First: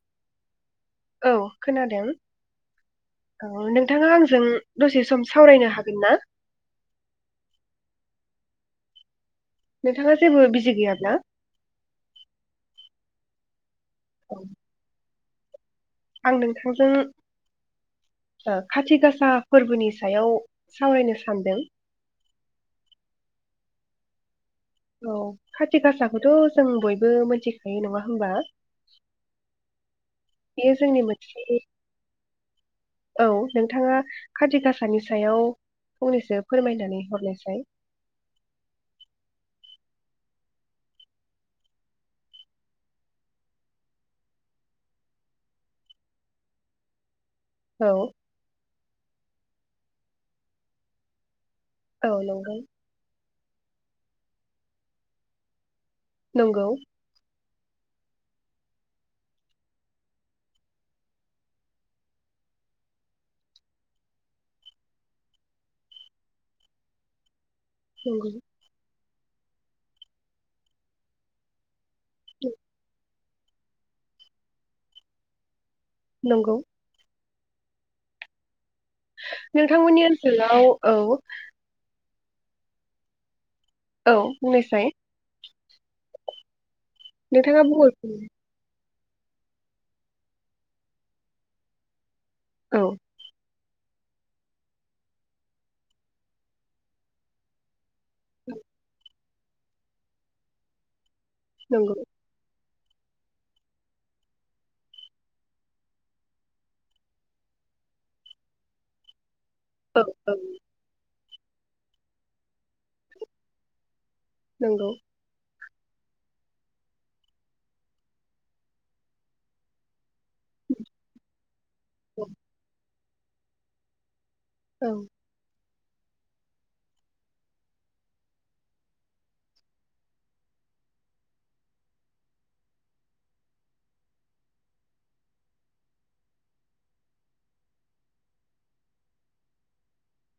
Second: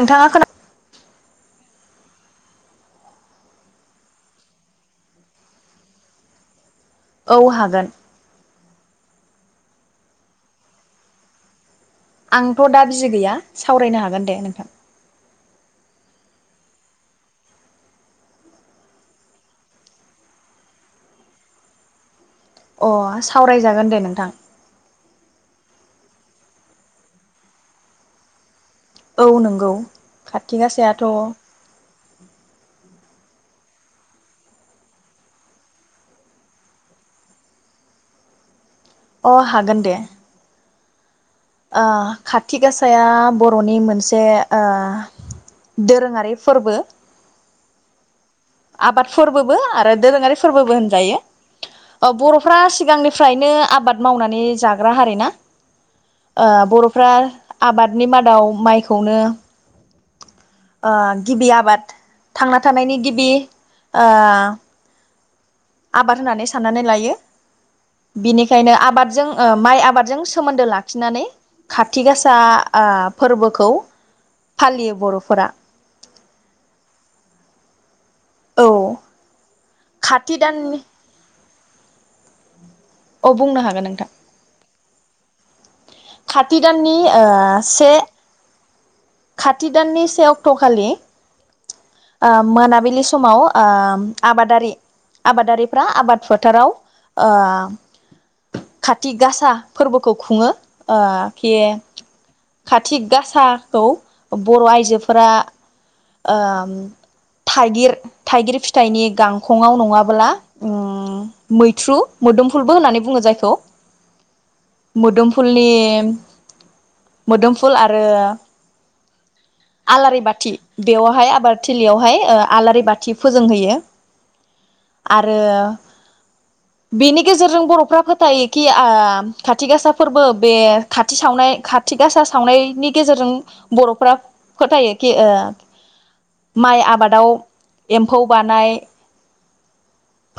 नोंथाङा खोना- औ खोनादों औ नोंथाङा आंजों दसे सम सावरायनो हागोन ना? औ हागोन। नोंथाङा जेबो बिजि गैयाब्ला? आंथ' दा बिजि गैया सावरायनो हागोन औ दे नोंथां। आं नोंथांजों ओ खाथि गासा फोरबोनि सायाव सावरायनो सानदों। अ सावरायजागोन दे नोंथां। औ खाथि गासाखौथ' जों बयबो मोन्थिखायो नङा होमबा औ नंगौ खाथि बेयो जोंनि गासायाथ' मोनसे औ नोंथाङा खाथि गासानि सायाव फंनैसो फोरमायनानै हरनायसाय- अ हागोन दे ओ खाथि गासाया बर'नि मोनसे ओ दोरोङारि फोरबो औ आबादफोरबोबो आरो दोरोङारि फोरबोबो होनजायो। औ ओ नंगौ बर'फ्रा सिगांनि- फ्रायनो आबाद मावनानै जाग्रा हारि ना ओ नंगौ बर'फ्रा आबादनि मादाव माइखौनो ओ गिबि आबाद थांना थानायनि गिबि ओ आबाद होननानै साननानै लायो। नंगौ बिनिखायनो आबाद जों ओ माइ आबादजों सोमोन्दो लाखिनानै खाथि गासा ओ फोरबोखौ फालियो बर'फोरा नोंगौ औ नोंथांमोननि खाथि ओनसोलाव दाननि औ अ बुंनो हागोन नोंथां औ बुंनोसै खाति दाननि ओ नोंथाङा से बुंहरफिन खाथि दाननि से अक्ट' खालि ओ औ मोनाबिलि समाव ओ आबादारि आबादारिफ्रा आबाद फोथाराव ओ खाथि गा- सा फोरबोखौ खुङो ओ [unintelligible] नंगौ खाथि गासाखौ बर' आइजोफोरा ओम थाइगिर थाइगिर फिथाइनि गां ख'ङाव औ नङाबोला औ उम मैथ्रु मोदोमफुलबो होननानै बुङो जायखौ नंगौ मोदोमफुलनि एम मोदोमफुल आरो आलारि बाथ थि बेयावहाय आबाद थिलियावहाय औ ओ आलारि बाथ थि फोजोंहैयो। आरो बेनि गेजेरजों बरफ्रा फोथायोखि आ खाथि गासा फोरबो बे खाथि सावनाय खाथि गासा सावनायनि गेजेरजों बरफ्रा फोथायो खि ओ माइ आबादाव एम्फौ बानाय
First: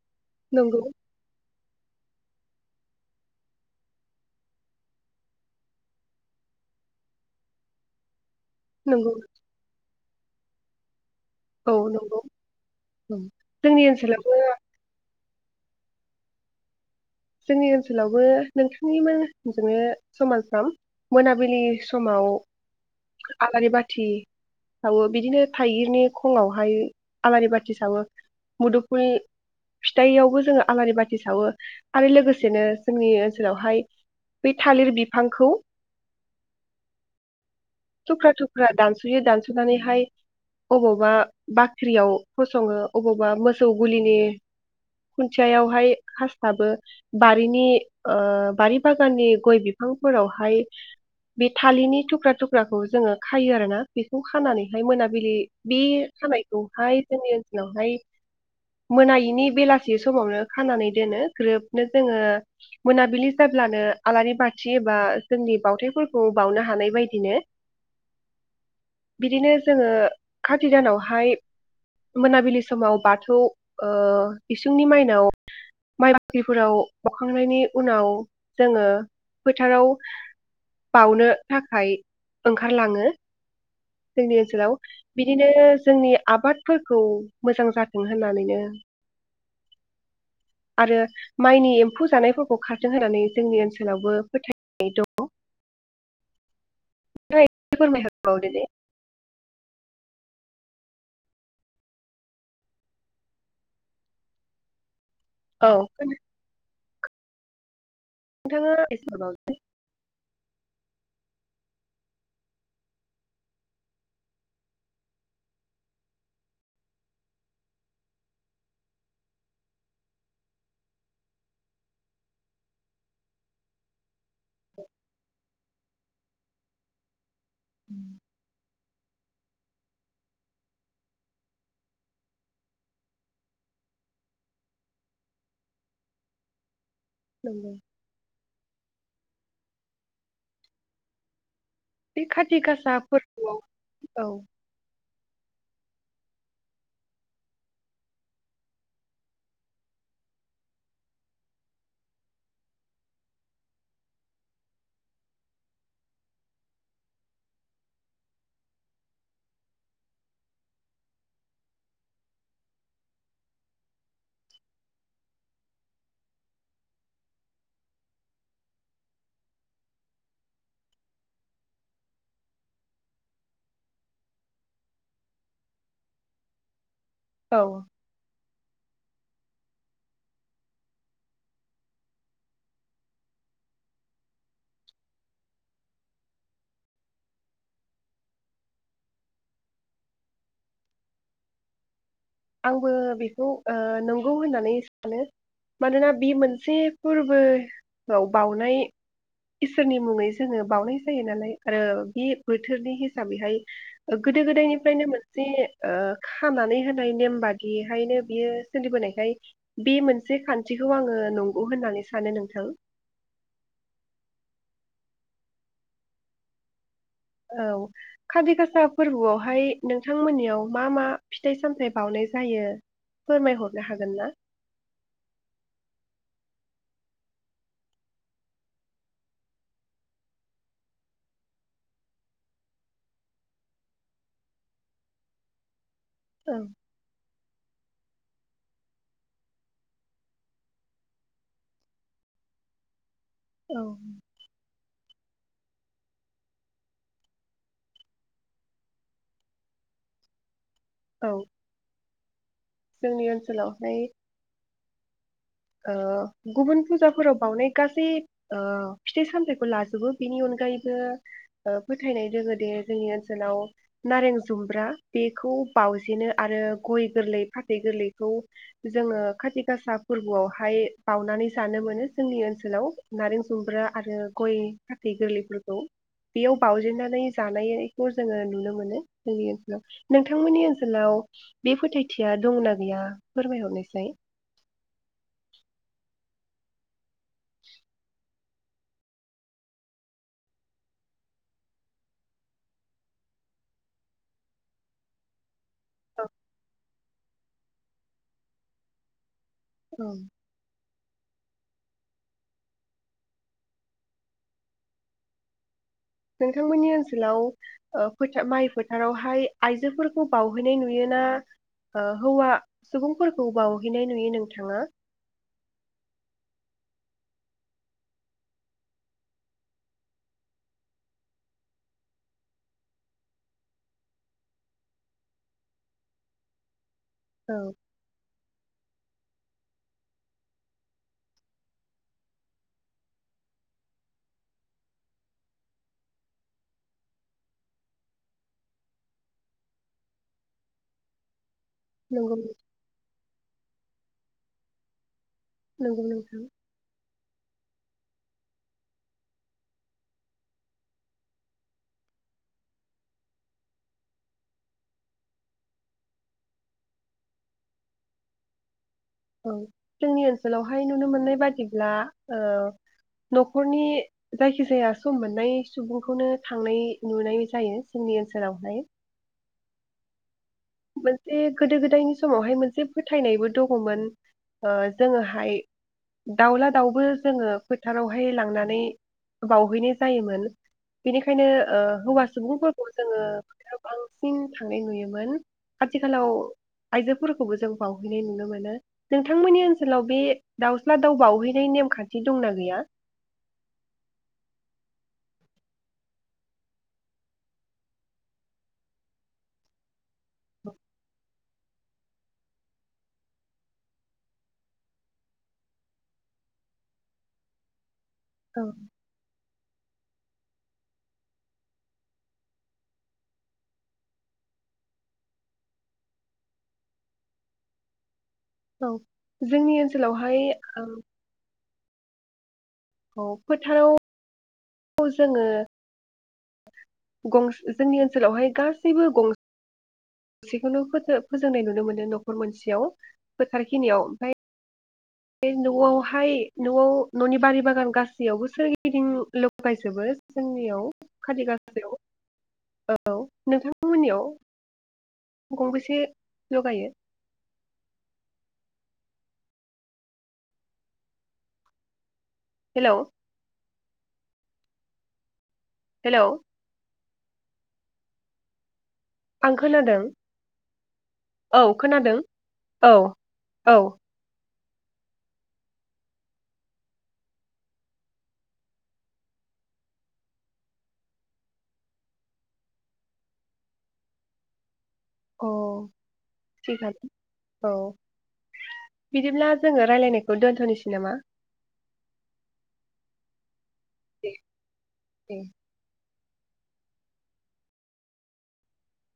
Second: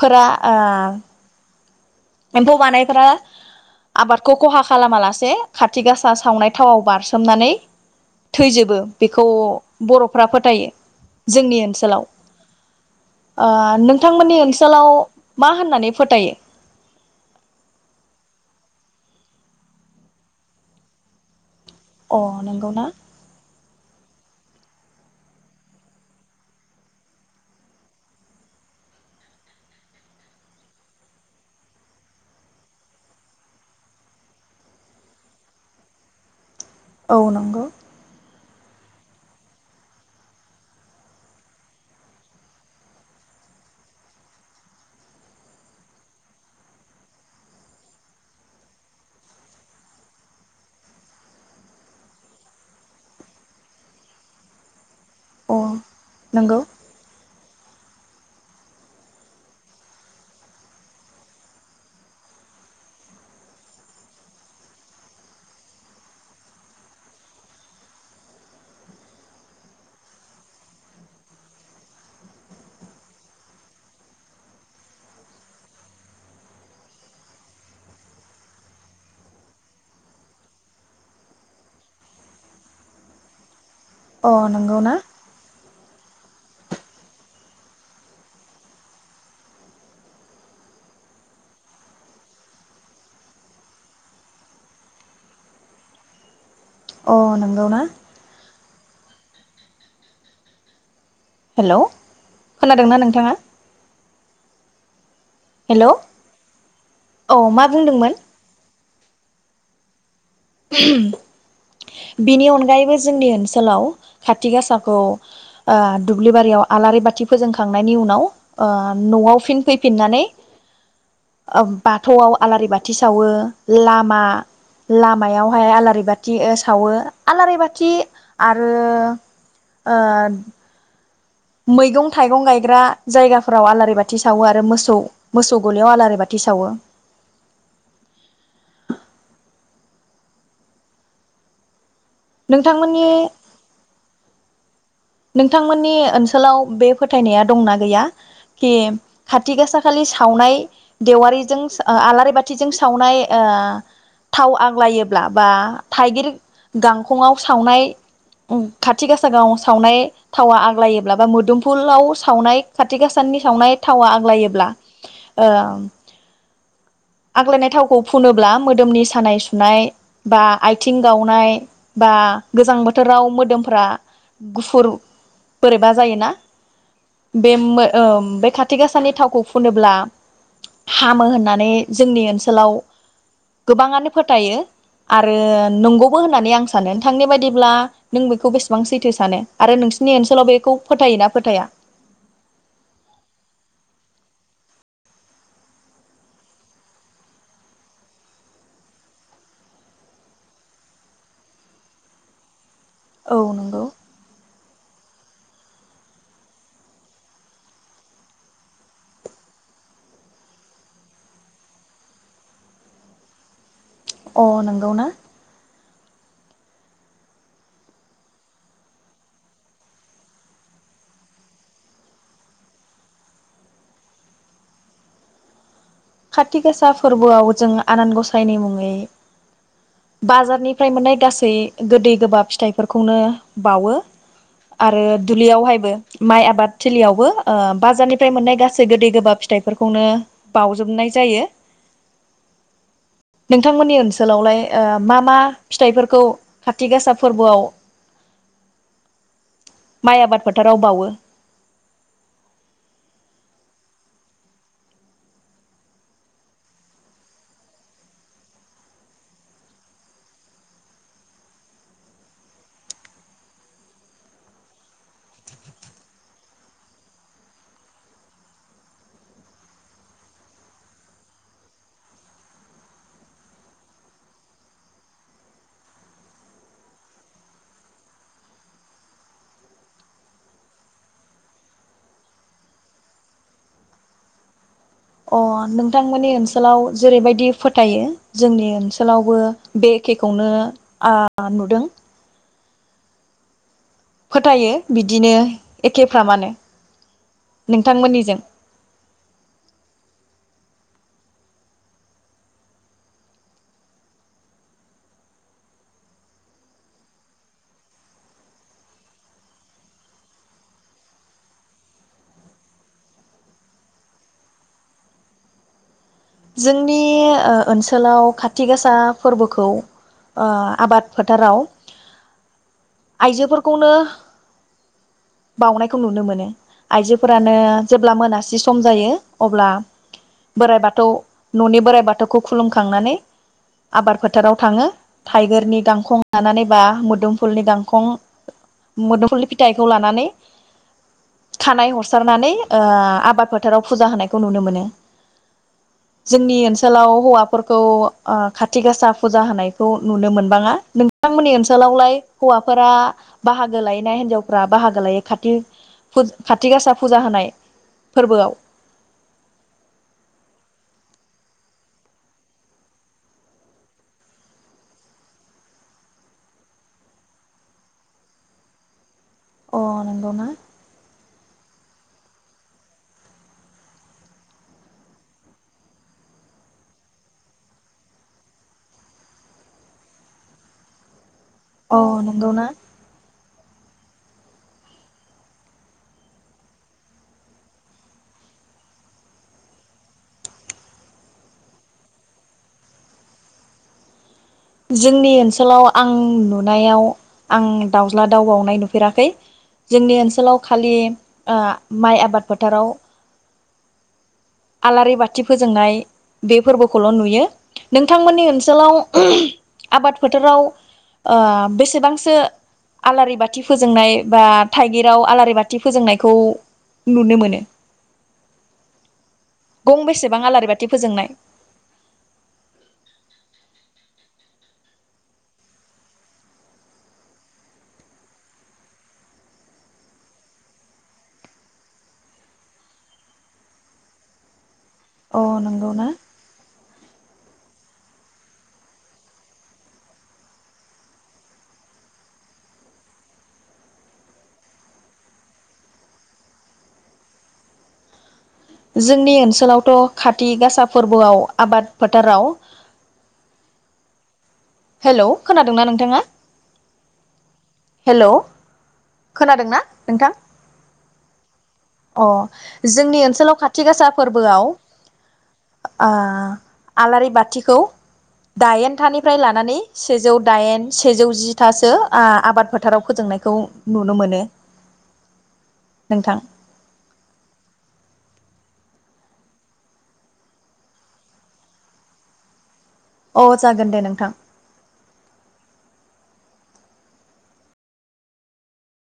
फोरा ओ नंगौ एम्फौ बानायफोरा आबादखौ खहा खालामा लासे खाथि गासा सावनाय थावाव बारसोमनानै थैजोबो नंगौ बेखौ बरफ्रा फोथायो जोंनि औ ओनसोलाव नंगौ औ जोंनि ओ ओनसोलावबो नोंथांमोननि ओनसोलाव मा होननानै फोथायो? जोंनि ओनसोलावबो नोंथांनिमोनजोंनो समाजाव मोनाबिलि अ समाव नंगौ ना आलारि बाथि सावो बिदिनो थाइगिरनि खङावहाय आलारि बाथि सावो मुदुफुल फिथाइयावबो जोङो आलारि बाथि सावो आरो लोगोसेनो जोंनि ओनसोलावहाय बे थालिर बिफांखौ औ नंगौ। थुख्रा थुख्रा दानसयो दानसनानैहाय अबावबा बाख्रियाव फसङो अबावबा मोसौ गुलिनि खुन्थिययावहाय खास्लाबो बारिनि ओ बारि बागाननि गय बिफांफोरावहाय बे थालिरनि थुख्रा थुख्रा फ्राखौ जोङो खायो आरोना बेखौ खानानैहाय मोन बिलि अ बि खामायखौ नंगौ हाय जोंनि ओन उनावहाय मोनायिनि बेलासि समावनो खानानै दोनो ग्रोबनो जोङो मोनाबिलि जाब्लानो आलारि बाथि एबा जोंनि बावथायफोरखौ बावनो हानाय बायदिनो बिदिनो जोङो खाथि दानावहाय मोनाबिलि समाव बाथौ ओ इसुंनि माइनाव माइ बाख्रिफोराव बखांनायनि उनाव जोङो फोथाराव बावनो थाखाय ओंखारलाङो। अ जोंनि ओनसोलाव नंगौ ना बिदिनो जोंनि आबादफोरखौ मोजां जाथों होननानैनो आरो माइनि एम्फौ जानायफोरखौ खारथों होननानै जोंनि ओनसोलावबो फोथायनाय दङ। अ नोंगौ ना। फोरमायहरबावदो दे हेल खोनादोंना नोंथाङा? औ। हेलौ औ मा बुंदोंमोन [unintelligible] बिनि अनगायैबो जोंनि ओनसोलाव खाथि गासाखौ आ दुब्लि बारियाव आलारि बाथि फोजोंखांनायनि उनाव आ नआव फिन फैफिननानै बाथौआव आलारि बाथि सावो लामा ला मायावहाय आलारि बाथि ओ सावो। आलारि बाथि आरो ओ मैगं थाइगं गायग्रा जायगाफोराव आलारि बाथि सावो आरो मोसौ मोसौ गलियाव आलारि बाथि सावो। नंगौ। बे खाथि गासा नोंथांमोननि फोरबोआव औ। नोंथांमोननि ओनसोलाव बे फोथायनाया दंना गैया कि खाथि गासा खालि सावनाय देवारिजों आलारि बाथिजों सावनाय ओ थाव आग्लायोब्ला बा थाइगिर गांखंआव सावनाय खाथि गासा गावस सावनाय थावा आग्लायोब्ला बा मोदोमफुलाव सावनाय खाथि गासाननि सावनाय थावा आग्लायोब्ला ओ आग्लायनाय थावखौ फुनोब्ला मोदोमनि सानाय सुनाय बा आथिं गावनाय बा गोजां बोथोराव मोदोमफ्रा गुफुर बोरैबा जायोना बे औ मो ओम खाथि गा सानि थाव खौ फुनोब्ला हामो होननानै जोंनि ओनसोलाव गोबाङानो फोथायो आरो नंगौबो होननानै आं सानो नोंथांनि बायदिब्ला नों बेखौ बेसेबां सै थो सानो आरो नोंसोरनि ओनसोलाव बेखौ फोथायो ना फोथाया? आंबो बेखौ ओ नंगौ होननानै सानो मानोना बे मोनसे फोरबोआव बाउनाय इसोरनि मुङै जोङो बावनाय जायो नालाय आरो बे बो थोरनि औ हिसाबैहाय नंगौ। ओ गोदो गोदायनिफ्रायनो मोन जे ओ खानानै होन नाय नेम बादियैहायनो बियो सोलिबोनायखाय बे मोनसे खान्थिखौ आङो नंगौ होननानै सानो नोंथां। अ नोंगौ ना? औ काति गासा फोरबोआवहाय नोंथांमोननियाव मा मा फिथाइ सामथाइ बावनाय जायो फोरमायहरनो हागोन ना? खाथि गासा फोरबोआव जों आनान गसायनि मुङै बाजारनिफ्राय मोननाय गासै गोदै गोबाब फिथाइफोरखौनो बावो आरो दुब्लियावहायबो माइ औ आबाद थिलियावबो ओ बाजारनिफ्राय मोननाय गासै गोदै गोबाब फिथाइफोरखौनो बाव जोबनाय जायो। औ नोंथांमोननि ओनसोलावलाय ओ मा मा फिथाइफोरखौ खाथि गासा फोरबोआव माइ आबादफो थाराव बावो? औ जोंनि ओनसोलावहाय ओ गुबुन फुजाफोराव बावनाय गासै ओ फिथाइ सामथाइखौ लाजोबो बेनि अनगायैबो ओ फोथायनाय दोङो दे जोंनि ओनसोलाव नारें जुम्ब्रा बेखौ बाउजेनो आरो गय गोरलै फाथै गोरलैखौ जोङो खाथि गासा फोरबोआव हाय बावनानै जानो मोनो जोंनि ओनसोलाव नारें जुम्ब्रा आरो गय फाथै गोरलैफोरखौ बेयाव बाउजेननानै जानायखौ जोङो नुनो मोनो जोंनि ओनसोलाव नोंथांमोननि ओनसोलाव बे फोथायथिया दंना गैया फोरमायहरनायसाय। अ नोंथांमोननि ओनसोलाव जेरैबायदि फोथायो जोंनि ओनसोलावबो बे एखेखौनो ओ नुदों। फोथायो बिदिनो। एखेफ्रामानोे। नोंथांमोननिजों औ। नोंथांमोननि ओनसोलाव ओ फोथा माइ फोथारावहाय आइजोफोरखौ बावहैनाय नुयोना ओ हौवा सुबुंफोरखौ बावहैनाय नुयो नोंथाङा? जोंनि ओ ओनसोलाव खाथि गासा फोरबोखौ ओ आबाद फोथाराव आइजोफोरखौनो बाउनायखौ नुनो मोनो। आइजोफोरानो औ जेब्ला मोनासि सम जायो अबल न'नि बोराइ बाथौखौ खुलुमखांनानै आबाद फोथाराव थाङो थाइगिरनि गांखं लानानै बा मोदोमफुलनि गांखं मोदोमफुलनि फिथाइखौ लानानै खानाय नंगौ हरसारनानै ओ आबादफोर फोथाराव फुजा होनायखौ नुनो मोनो नंगौ नोंथां जोंनि ओनसोलाव हौवाफोरखौ ओ खाथि गासा फुजा होनायखौ नुनो मोनबाङा नोंथांमोननि ओनसोलावलाय हौवाफोरा बाहागो लाय ना हिनजावफोरा बाहागो लायो खाथि फु खाथि गासा फुजा होनाय फोरबोआव औ जोंनि ओनसोलावहाय नुनो मोननाय बादिब्ला नखरनि जायखिजाया सम मोननाय सुबुंखौनो थांनाय नुनाय जायो जोंनि ओनसोलावहाय अ नंगौना मोनसे गोदो गोदायनि समावहाय मोनसे फोथायनायबो दङमोन जोङोहाय दाउला दाउबो जोङो फोथारावहाय लांनानै बाउहैनाय जायोमोन बेनिखाय खायनो ओ अ हौवा नंगौना सुबुंफोरखौ जोङो बांसिन थांनाय नुयोमोन आथिखालाव आइजोफोरखौबो जों बावहैनाय नुनो मोनो नोंथांमोननि ओनसोलाव बे दाउस्ला दाउ बाउहैनाय नेमखान्थि दंना गैया जोंनि ओनसोलाव आं नुनायाव आं दाउज्ला दाउ बावउनाय नुफेराखै जोंनि ओनसोलाव खालि आ माइ आबाद फोथाराव आलारि बाथि फोजोंनाय बे फोरबोखौल नुयो नोंथांमोननि ओनसोलाव आबाद फोथाराव बेसेबांसो आलारि बाथि फोजोंनाय बा थाइगिराव आलारि बाथि फोजोंनायखौ नुनो मोनो औ जोंनि गं ओनसोलावहाय बेसेबां आलारि बाथि फोजोंनाय औ फोथाराव जोङों गं जोंनि ओनसोलावहाय गासैबो गं गंसेखौनो फोजोंनाय नुनो मोनो नखर मोनसेयाव फोथारखिनियाव ओमफ्राय अ बे नंगौना नआवहाय नआव ननि बारि बागान गासैयावबो सोरगिदिं लगायजोबो जोंनियाव खालि गासायाव औ नोंथांमोननियाव गंबेसे लगायो जोंनि ओनसोलावथ खाथि गासा फोरबोआव आबाद फोटाराव हेलौ हेल खोनादोंना नोंथाङा हेलौ हेल आं खोनादोंना खोनादों नोंथां औ खोनादों अ औ जोंनि ओनसोलाव औ खाथि गासा फोरबोआव आ आलारि बाथिखौ दाइनथानिफ्राय लानानै सेजौ दाइन सेजौ जिथासो आ आबाद फोथाराव फोजोंनायखौ नुनो मोनो औ नोंथां थख औ बिदिब्ला जोङो राय्लायनायखौ दोन्थनोसै नामा अह जागोन दे नोंथां दे